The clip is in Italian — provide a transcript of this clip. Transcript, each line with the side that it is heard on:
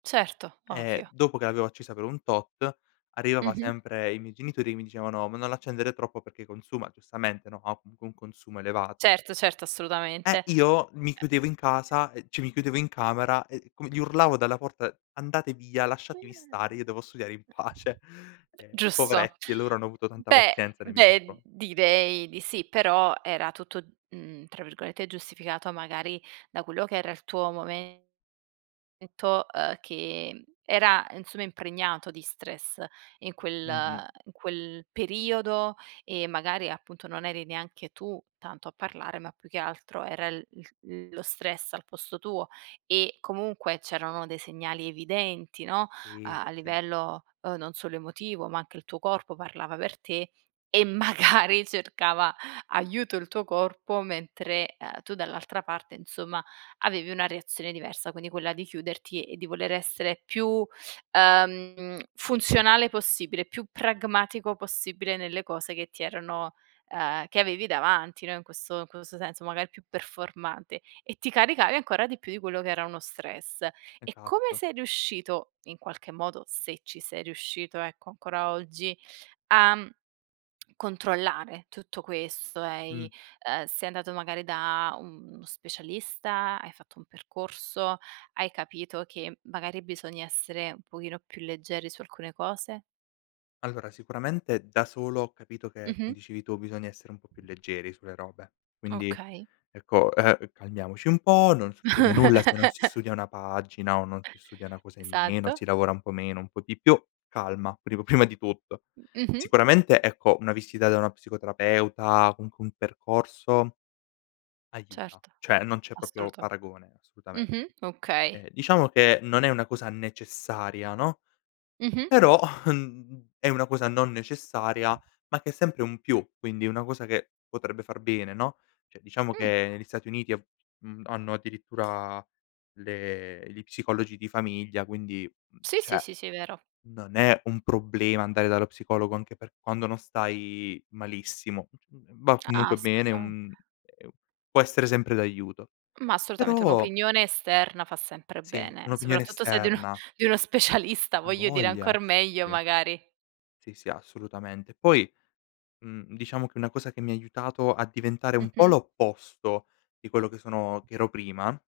right: Certo,
left: Eh
right: ovvio.
left: dopo che l'avevo accesa per un tot arrivava
right: Mh-mh.
left: sempre i miei genitori che mi dicevano: "Ma non l'accendere troppo perché consuma" giustamente, no, ha comunque un consumo elevato
right: Certo, certo,
left: e
right: assolutamente
left: io mi chiudevo in casa, ehm, cioè mi chiudevo in camera e com gli urlavo dalla porta: "Andate via, lasciatemi stare, io devo studiare in
right: [unintelligible]
left: pace." Ehm
right: Giusto.
left: poveretti, loro hanno avuto tanta
right: Beh,
left: pazienza nei miei
right: beh,
left: confron
right: direi di sì, però era tutto, mhmm, tra virgolette "giustificato" magari da quello che era il tuo momento, uhm, che era insomma impregnato di stress in quel
left: Mh-mh.
right: in quel periodo e magari appunto non eri neanche tu tanto a parlare, ma più che altro era il il lo stress al posto tuo e comunque c'erano dei segnali evidenti, no,
left: Sì,
right: a
left: sì, sì.
right: livello, uhm, non solo emotivo, ma anche il tuo corpo parlava per te e magari cercava aiuto il tuo corpo. Mentre, uhm, tu dall'altra parte, insomma, avevi una reazione diversa, quindi quella di chiuderti e di voler essere più, uhm, funzionale possibile, più pragmatico possibile, nelle cose che ti erano, uhm, che avevi davanti, no, in questo in questo senso, magari più performante e ti caricavi ancora di più di quello che era uno stress. E come
left: Esatto.
right: sei riuscito in qualche modo, se ci sei riuscito ecco, ancora oggi, a controllare tutto questo e i
left: Mh.
right: uhm, sei andato magari da uno specialista? Hai fatto un percorso? Hai capito che magari bisogna essere un pochino più leggeri su alcune cose?
left: Allora sicuramente da solo ho capito che,
right: Mh-mh.
left: come dicevi tu, bisogna essere un po' più leggeri sulle robe. Quindi
right: Okay.
left: ecco, uhm, calmiamoci un po', non succede nulla se non si studia una pagina o non si studia una cosa in meno,
right: Esatto.
left: si lavora un po' meno, un po' di più, calma, prim prima di tutto.
right: Mh, mh-mh.
left: Sicuramente, ecco, una visita da una psicoterapeuta, comunque un percorso aiuta.
right: Certo,
left: Cioè, non c'è proprio
right: assoluta
left: paragone, assolutamen
right: mh-mh. Okay.
left: ehm diciamo che non è una cosa necessaria, no,
right: Mh-mh.
left: però uhm, è una cosa non necessaria, ma che è sempre un più, quindi una cosa che potrebbe far bene, no. Cioè diciamo
right: Mh.
left: che negli Stati Uniti ha mhmm, hanno addirittura le gli psicologi di famiglia, quindi, mhmm,
right: Sì, sì,
left: cioè,
right: sì, sì, vero.
left: non è un problema andare dallo psicologo anche per quando non stai malissimo. Mhmm, va
right: A
left: comunque bene, è
right: assolutamente.
left: un è un può essere sempre d'aiuto.
right: Ma assolutamente,
left: Però
right: un'opinione esterna fa sempre
left: Sì,
right: bene,
left: un'opinione
right: soprattutto se di uno,
left: esterna.
right: di uno specialista, voglio dire,
left: Avoglia.
right: ancor meglio
left: Sì, sì.
right: magari.
left: Sì, sì, assolutamente. Poi, mhmm, diciamo che una cosa che mi ha aiutato a diventare un po'
right: Mh-mh.
left: l'opposto di quello che sono che ero prima